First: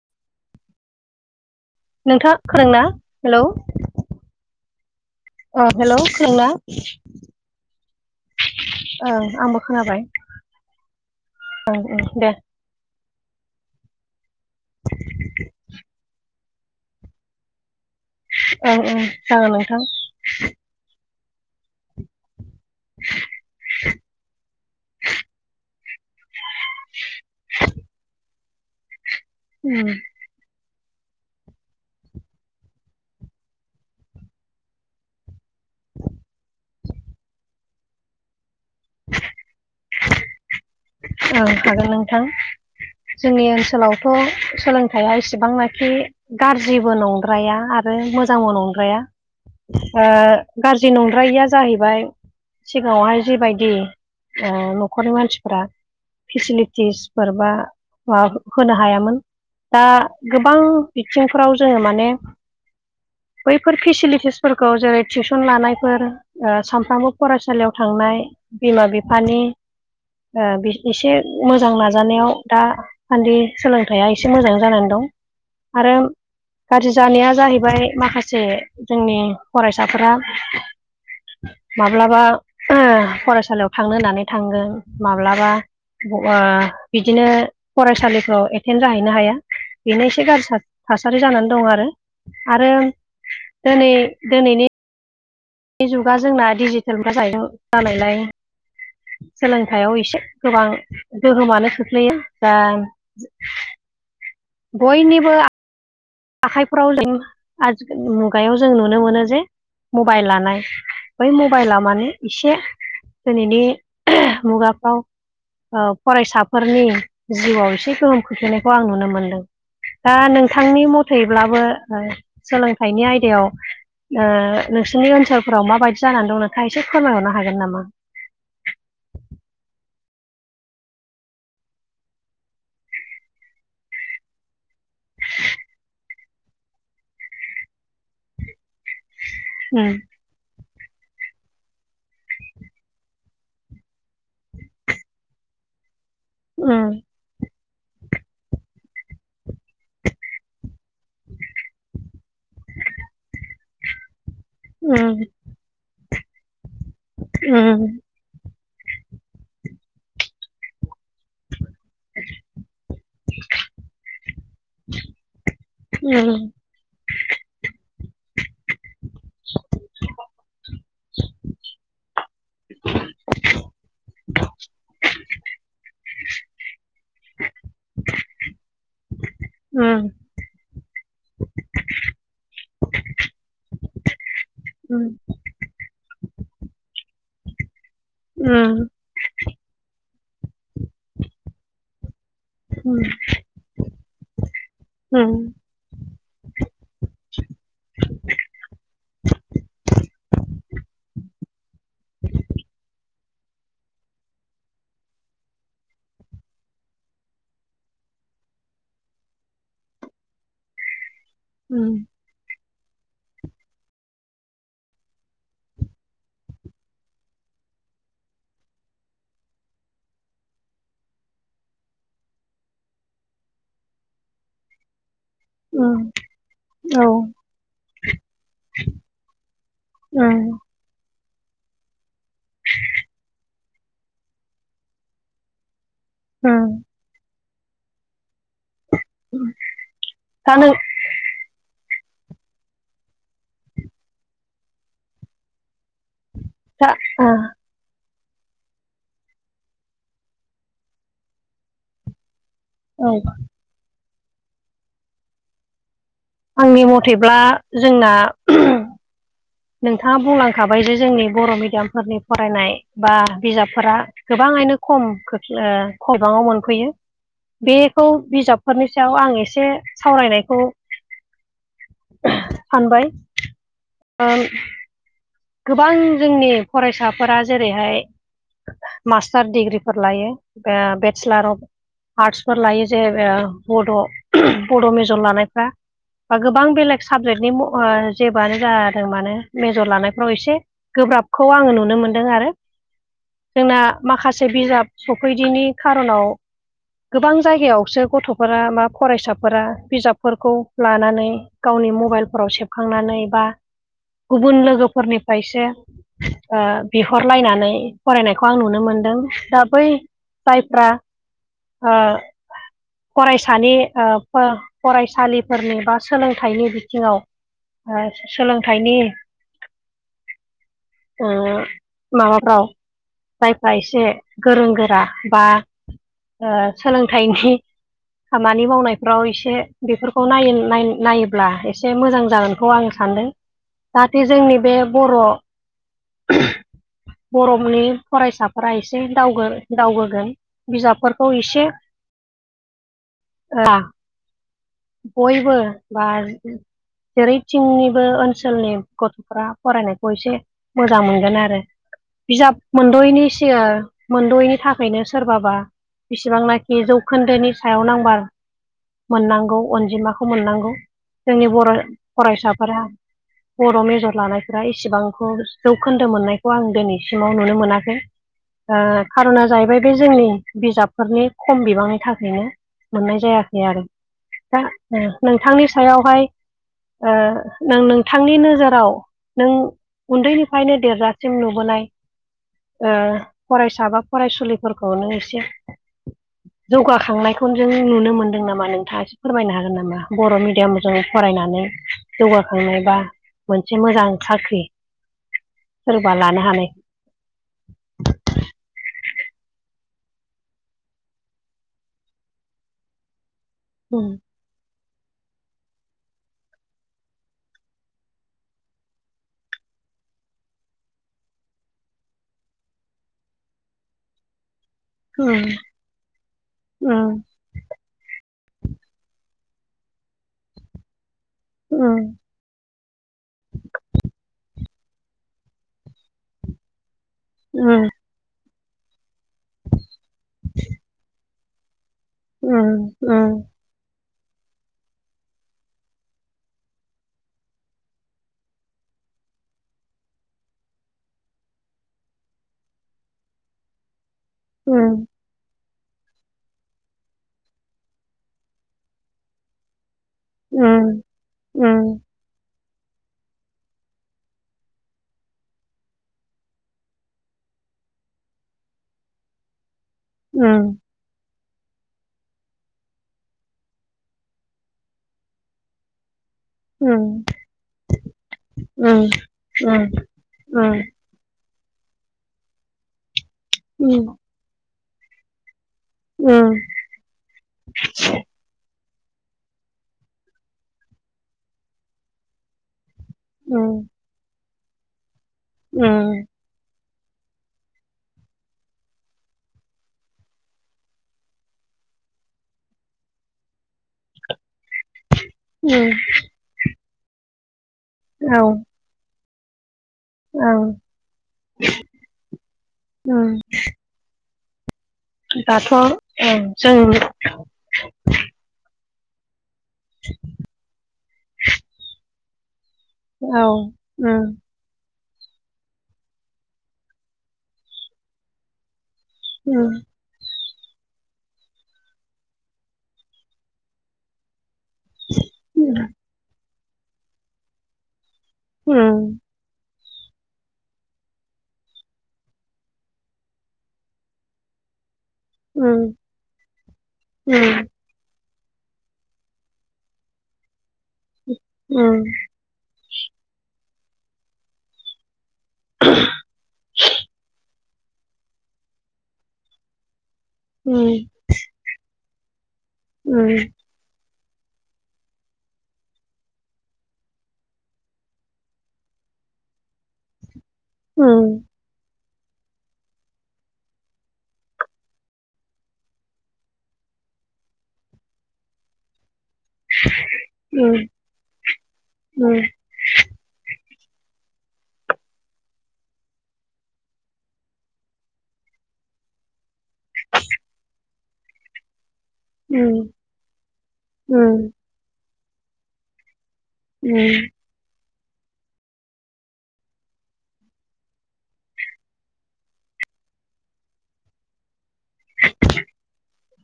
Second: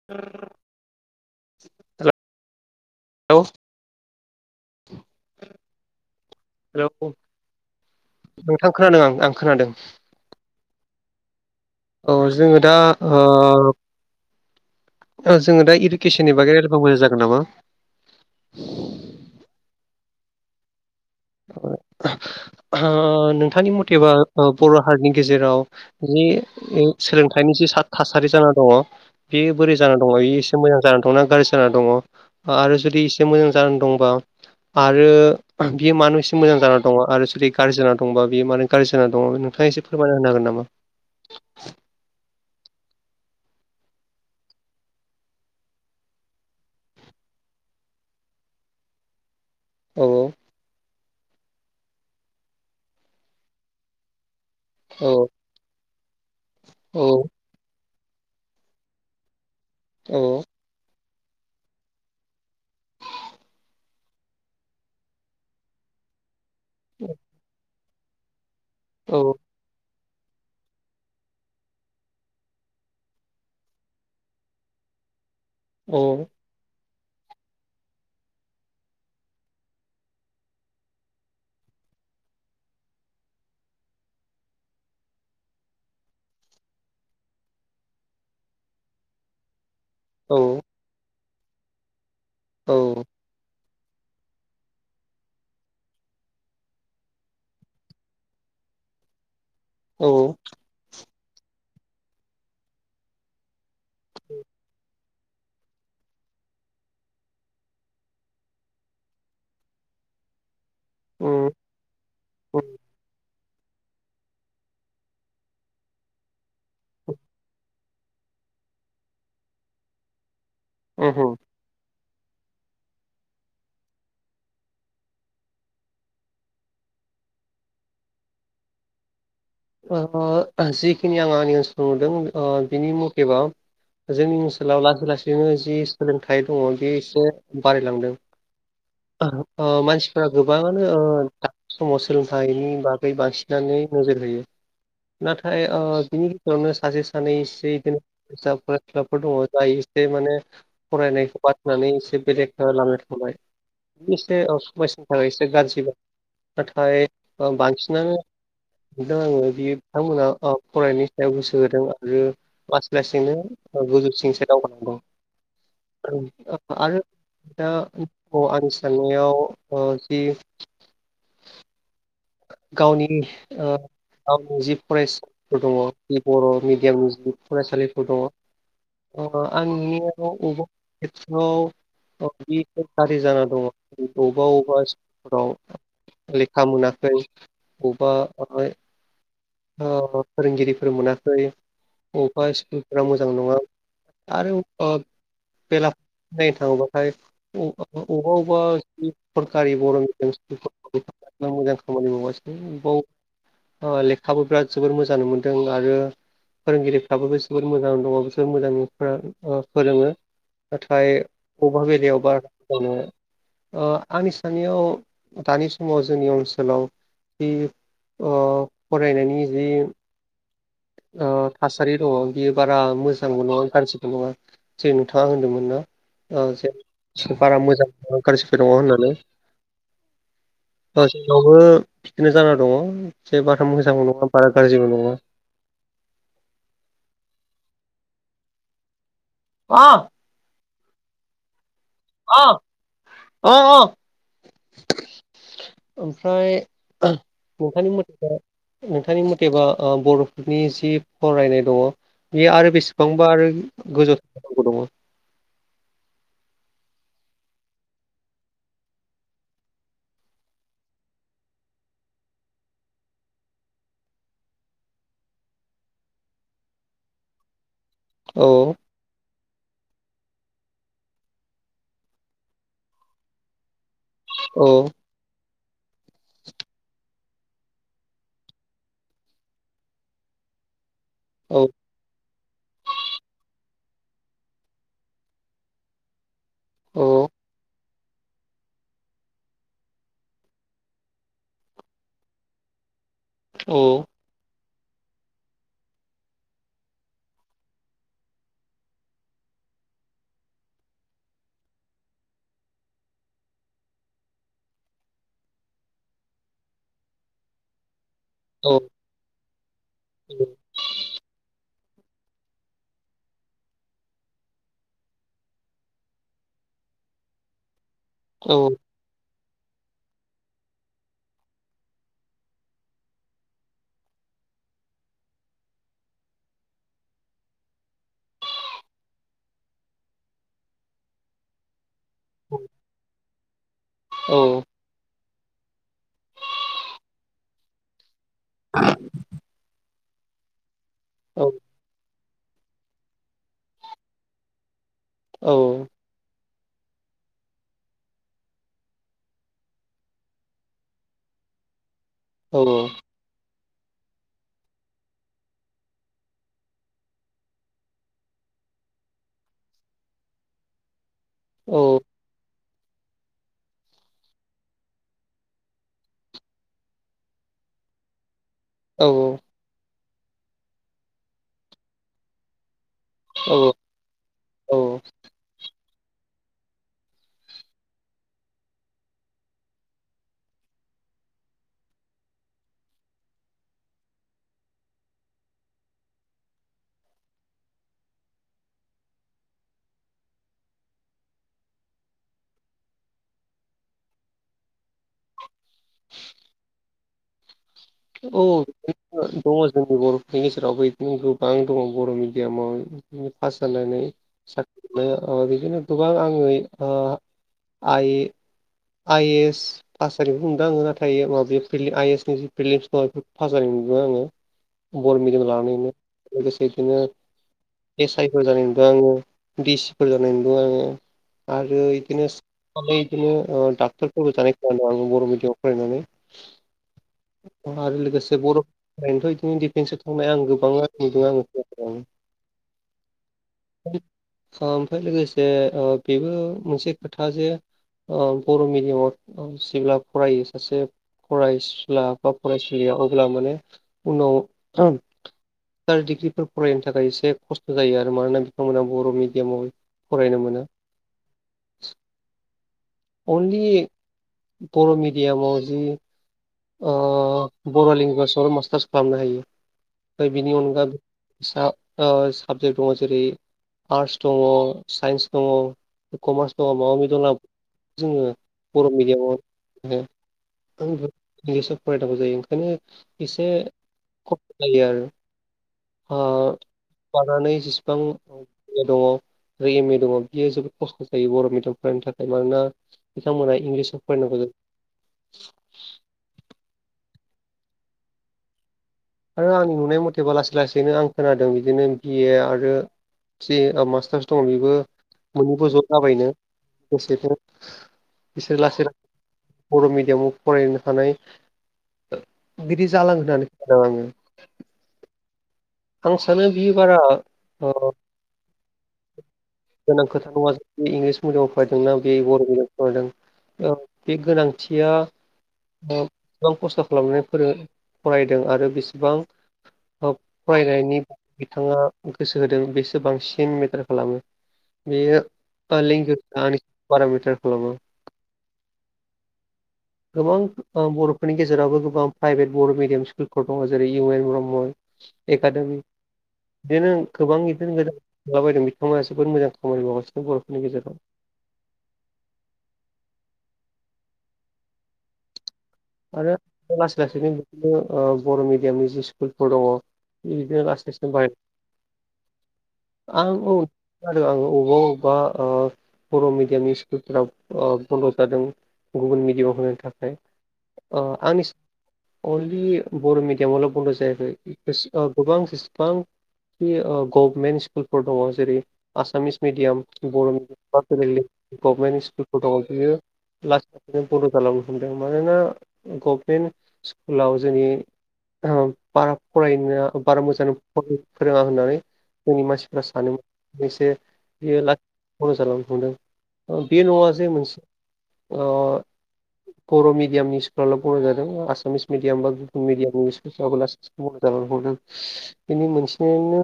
[inaudible] नोंथाङा खोदोना हेलौ अ हेलौ खोनदोंना हेलौ नोंथां खोनादों आं ओं आं आंबो खोनादों खोनाबाय ओं ओं औ दे जोङो दा ओ ओ जोङो दा इदुकेसननि बागै रायलायबा मोजां जागोन नामा ओं ओं जागोन नोंथां ओ नोंथांनि मथेबा बर' हारिनि गेजेराव बिनि ओ सोलोंथाइनि जि थासारि जाना दङ बे बोरै उम जाना दङ बे एस एसे मोजां जानानै दंना गारजि जाना दङ ओ आरो जुदि एसे मोजां जानानै दंबा आरो बियो मानो एसे मोजां जाना दंङ आरो जुदि गारजि जाना दंबा बियो मानो गारजि जाना दंङ नोंथांङा एसे फोरमायना होनो हागोन नामा ओं हागोन नोंथां जोंनि ओनसोलावथ सोलोंथाइया एसेबांनाखि गाज्रिबो नंद्राया आरो मोजांबो नंद्राया ओ औ गाज्रि नंद्रायैया जाहैबाय सिगाङावहाय जिबायदि ओ न'खरनि औ मानसि औ फेसिलिटिसफोर बा माबा होनो हायामोन दा औ गोबां बिथिंफ्राव जोङो माने बैफोर फेसिलिटिसफोरखौ जेरै टिउसन लानायफोर ओ सामफ्रामबो फरायसालियाव थांनाय बिमा औ बिफानि ओ बिस एसे मोजां नाजानायाव दा सान्दि सोलोंथाइया एसे मोजां जानानै दं आरो औ गाज्रि जानाया जाहैबाय माखासे जोंनि फरायसाफोरा माब्लाबा फरायसालियाव थांनो होननानै थांगोन माब्लाबा ओ बिदिनो फरायसालिफ्राव एथेन्ड जाहैनो हाया बेनो एसे गाज्रि औ था-थासारि जानानै दं आरो आरो औ दोनै दोनैनि बे जुगा जोंना डिजिटेल जानायलाय सोलोंथाइयाव औ एसे गोबां गोहोमानो खोख्लैयो बा उम बयनिबो आ आखाइफ्राव जों आथि मुगायाव जों नुनो मोनो जे मबाइल लानाय बै उम मबाइला माने इसे उम दिनैनि मुगाफ्राव ओ फरायसाफोरनि जिउआव एसे गोहोम खोख्लैनायखौ आं नुनो मोनदों दा नोंथांनि उमहो मथैब्लाबो ओ सोलोंथाइनि आयदायाव ओ नोंसोरनि ओनसोलफोराव माबायदि जानानै दं नोंथाङा एसे फोरमायहरनो हागोन नामा? ओ जिखिनि आं आंनि ओनसाव नुदों ओ बिनि मुथेबा जोंनि ओनसोलाव लासै लासैनो जि सोलोंथाइ दंङ बे एसे बारायलांदों ओ उम मानसि फ्रा गोबांङानो ओ दा समाव सोलोंथाइनि बागै बांसिनानो नोजोर होयो नाथाय ओ बिनि गेजेरावनो सासे उम सानै इसे इदिनो जाबग्रा जाफोर दङ जा इसे माने फरायनायखौ बादहोनानै एसे बेलेख ओ लामायाव थांबाय एसे बयसनि थाखाय उम एसे गाज्रि नाथाय उम बांसिनानो दा आंङो बियो बिथांमोना ओ फरायनायनि सायाव गोसो होदों आरो लासै लासैनो गोजौसिनसो दावगादों दा ओं आरो दा अ आंनि साननायाव ओ जि गावनि ओ गावनि जि फरायसाफोर दंङ बे बर मिडियामनि जि फरायसालिफोर दंङ ओ आंनि नों नुनायाव बबेबा खेथ्रआव औ बेदि गाज्रि जाना दंङ अबेबा अबेबा स्कुलफोराव लेखा मोनाखै बबा थानाय ओ फोरोंगिरिफोर मोनाखै बबेबा स्कुलफोरा मोजां नंङा आरो आबबा बेला नायनो थां बाथाय अबेबा अबेबा सरकारि बर मिडियाम स्कुल मोजां खामानि मावासै बे लेखाबो बिराद जोबोर मोजांबो मोन्दों आरो फोरोंगिरिफ्राबो जबोद मोजां दंङ बिसोर मोजां ओ फोरोङो। नाथाय बबेबा बेलायावबा ओ आंनि साननायाव दानि समाव जोंनि ओनस ओनसोलाव जि ओ फरायनायनि जि ओ थासारि दंङ बियो बारा मोजांबो नंङा गाज्रिबो नंङा जे नोंथांङा होनदोंमोन। ओ दा ओ बारा मोजां गाज्रिबो दङ होननानै। ओम ओ जोंनावबो पिकनिक जाना दंङ एसे बाथाम मोजांबो नंङा बारा गाज्रिबो नंङा। ओम उम अ थानो अ अ अ ओमफ्राय नोंथांनि मथेबा नोंथांनि मुथेबा ओ बरफोरनि जि फरायनाय दंङ बेयो आरो बेसे बेसेबांबा आरो गोजौ थांनांगौ दंङ। आंनि मथेब्ला जोंना नोंथांङा बुंलांखाबाय जे जोंनि बर मिडियामफोरनि फरायनाय बा बिजाबफोरा गोबांङैनो खम खोख्लै ओ खौरांङाव मोनफैयो बेखौ औ बिजाबफोरनि सयाव आं एसे सावरायनायखौ सानबाय। ओं औ गोबां जोंनि फरायसाफोरा जेरैहाय मास्टार दिडिग्रिफोर लायो। ओ बेत्सलार अफ औ आर्ट्सफोर लायो जे ओ बड बड मेजर लानायफ्रा। बा गोबां बेलेग औ साबजेक्टनि म ओ जेबोआनो जादों माने मेजर लानाय फ्राव एसे गोब्राबखौ आङो नुनो मोनदों आरो जोंना औ माखासे बिजाब सफैदिनि खार'नाव गोबां जायगायावसो गथ'फोरा बा फरायसाफोरा बिजाबफोरखौ लानानै गावनि मबाइलफोराव सेबखांनानै बा गुबुन लोगो फोरनिफ्रायसो ओ बिहरलायनानै फरायनाय खौ आं औ नुनो मोनदों दा बै जायफ्रा ओ फरायसानि ओ फो फरायसालिफोरनि बा सोलोंथाइनि बिथिङाव ओ औ सोलोंथाइनि ओ माबाफ्राव जायफ्रा एसे गोरों गोरा बा ओ सोलोंथाइनि खामानि मावनायफ्राव एसे बेफोरखौ नायो-नाय-नायोब्ला एसे मोजां जागोनखौ आं सानदों जाहाथे जोंनि औ बे बर' बर'नि फरायसाफोरा एसे दावगोन दावगोगोन बिजाबफोरखौ औ एसे ना बयबो औ बा जेरैथिंनिबो ओनसोलनि गथ'फ्रा फरायनायखौ एसे मोजां मोनगोन आरो औ बिजाब मोनद'यैनि सिगां मोनद'यैनि थाखायनो सोरबाबा बिसिबांनाखि जौखोन्दोनि सायाव नांबार मोननांगौ अनजिमाखौ मोननांगौ जोंनि बर' औ फरायसाफोरा। बर' मेजर लानायफोरा इसिबांखौ जौखोन्दो मोननायखौ आं दिनैसिमाव नुनो मोनाखै। ओ औ खार'ना जाहैबाय बे जोंनि बिजाबफोरनि खम बिबांनि थाखायनो मोननाय जायो। औ आरो दा औ नोंथांनि सायावहाय ओ नों नोंथांनि नोजोराव नों उन्दैनिफ्रायनो देरजासिम नुबोनाय। ओ फरायसा बा फरायसुलिफोरखौनो एसे जौगाखांनायखौ जों नुनो मोनदों। नामा नोंथाङा एसे फोरमायनो हागोन नामा? बर' मिडियामजों फरायनानै जौगाखांनाय बा मोनसे मोजां साख्रि सोरबा लानो हानाय औ औ बिदिनो दङ जोंनि बर'फोरनि गेजेरावबो बिदिनो गोबां दङ बर' मिडियामाव। ओम पास जानानै। उम साख्रि मोननो ओ बिदिनो गोबां आङो आइ आइ एस पास जानायखौ नुदों आङो नाथाय माबा आइ एस नि जि प्रिलिमस दङ बे फास जानायखौ नुदोंमोन आङो। बर' मिडियाम उम लानानैनो लोगोसे बिदिनो। एस आइ फोर जानाय नुदों आङो डिसिफोर जानाय नुदों आङो आरो उम इदिनो दिनो ओ डाक्टारफोरबो जानाय नुदों बर' मेडियाम फरायनानै उम आरो लोगोसे बर' फोरानोथ' बिदिनो दिडिफेन्सआव थांनाय आं गोबाङा नुदों आङो। ओम ओम ओमफ्राय लोगोसे बेबो मोनसे खोथा जे बर' मिडियामाव जेब्ला फरायो सासे फरायसुला बा फरायसुलिया अब्ला माने उनाव उम सार डिग्रिफोर फरायनो थाखाय एसे खस्थ' जायो आरो मानोना बिथांमोना बर' मिडियामाव। फरायनो मोना उम उम अनलि बर' मिडियामाव जि ओ बर' लेंगुवेजआव मास्टार्स खालामनो हायो बिनि उम अनगा सा ओ साबजेक्ट दङ जेरै आर्टस दङ साइन्स दङ कमार्स दं उम माबा मि दं जोङो उम बर' मिडियामाव उम [unintelligible] इंलिसाव फरायनांगौ जायो ओंखायनो एसे [unintelligible] खसथ जायो उम आरो बानानै जेसेबां दङ आरो एम ए दङ बियो जोबोद खस्थ' जायो बर' मिडियाम फरायनो थाखाय मानोना बिथांमोना उम इंलिस फरायनांगौ जायो। ओम आरो आंनि नुनाय मथेबा लासै लासैनो आं खोनादों बिदिनो बिए आरो थ्रि ओ मास्टार्स दङ बेबो। मोननैबो ज' उम, जाबायनो लोगोसेफोर औ बिसोर लासै लासै बर' मिड बिमाव औ फरायनो हानाय बिदि जालां उम, होननानै खदों आङो। दाथ' आं सानो बियो जों बारा ओ गोनां खोथाखौ हाय बे इंलिस मिडियामाव फरायदोंनाा बे बर' मिडियामाव औ फरायदों बे उम गोनां थिया ओ बेसेबां खस्थ' खालामनानै फोरों फरायदों आरो बेसेबां ओम औ फरायनायनि बिथाङा गोसो होदों बेसो बांसिन मेटार खालामो‌। बेयो उम ओ लिंगि आं पारामिटार खालामो। ओम [inaudible] गोबां ओ बर'फोरनि गेजेरावबो गोबां प्राइभेट बर' मिडियाम स्कुलफोर दङ जेरै इउ एन ब्रह्म। एकाादेमि उम बिदिनो गोबां उम बिदिनो गोजान माबायदि बिथांमोना जोबोद मोजां खामानि मावगासिनो बर'फोरनि गेजेराव औ [inaudible] आरो लासै लासैनो बिदिनो बर' मिडियामनि जि स्कुलफोर दंङ। बिदिनो उम लासै संबाय आं औ आरो आं अबेबा अबेबा बर' मिडियामनि स्कुलफोरा बन्द' जादों। गुबुन मिडियायाव होनो थाखाय उम आंनि अनलि बर' मिडियामावल' बन्द' जायाखै गोबां जेसेबां गभनमेन्ट स्कुलफोर दंङ जेरै आसामिस मिडियाम बर' मिडयाम उम फोर गभमेन्ट उम स्कुलफोर दंङ बियो। लासै लासैनो बड' खालामालामनो हमदों मानोना गभनमेन्ट स्कुलाव जोंनि बारा फरायनो बारा मोजां फोरोंङा होननानै जोंनि उम मानसिफ्रा सान एसे उम बियो लाथि ख' जालांनो हमदों बे न'आ जे मोनसे बर' मिडियामनि स्कुल सक बर' जादों आसामिस मिडियाम बा गुबुन मिडिामनिस लासै बर' ज' हरदों। बेनि मोनसेनि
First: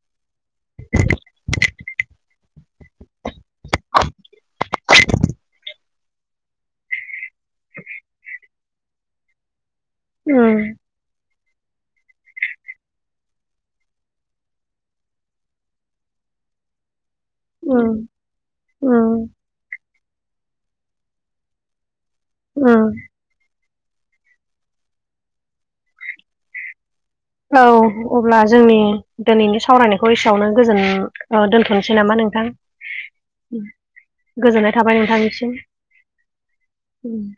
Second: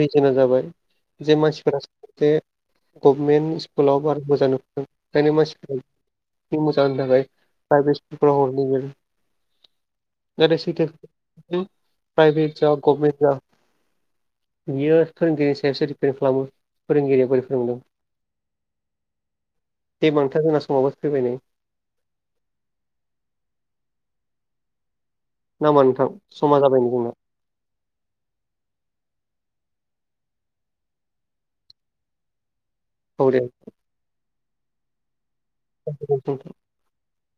रिजोनआ जाबाय जे मासिफोर- गभमेन्ट स्कुलाव बारा मोजां नुदों बेखायनो मानसिफ्रा मोजां होनो थाखाय प्राइभेट स्कुलाव हर प्राइभेट ज गभर्मेन्ट जा बियो फोरोंगिरिनि सायावसो दिपेन खालामो फोरोंगिरि अ अ दे नोंथां जोंना समाबो फैबायनाय अ नाामबा नोंथां समा जाबाय नो जोंना। औ अब्ला जोंनि दिनैनि सावरायनायखौ एसेयावनो गोजोन औ दोनथ'नोसै नामा नोंथां? औ दे। गोजोननाय थाबाय नोंथांनिसिम। [unintelligible] उम उम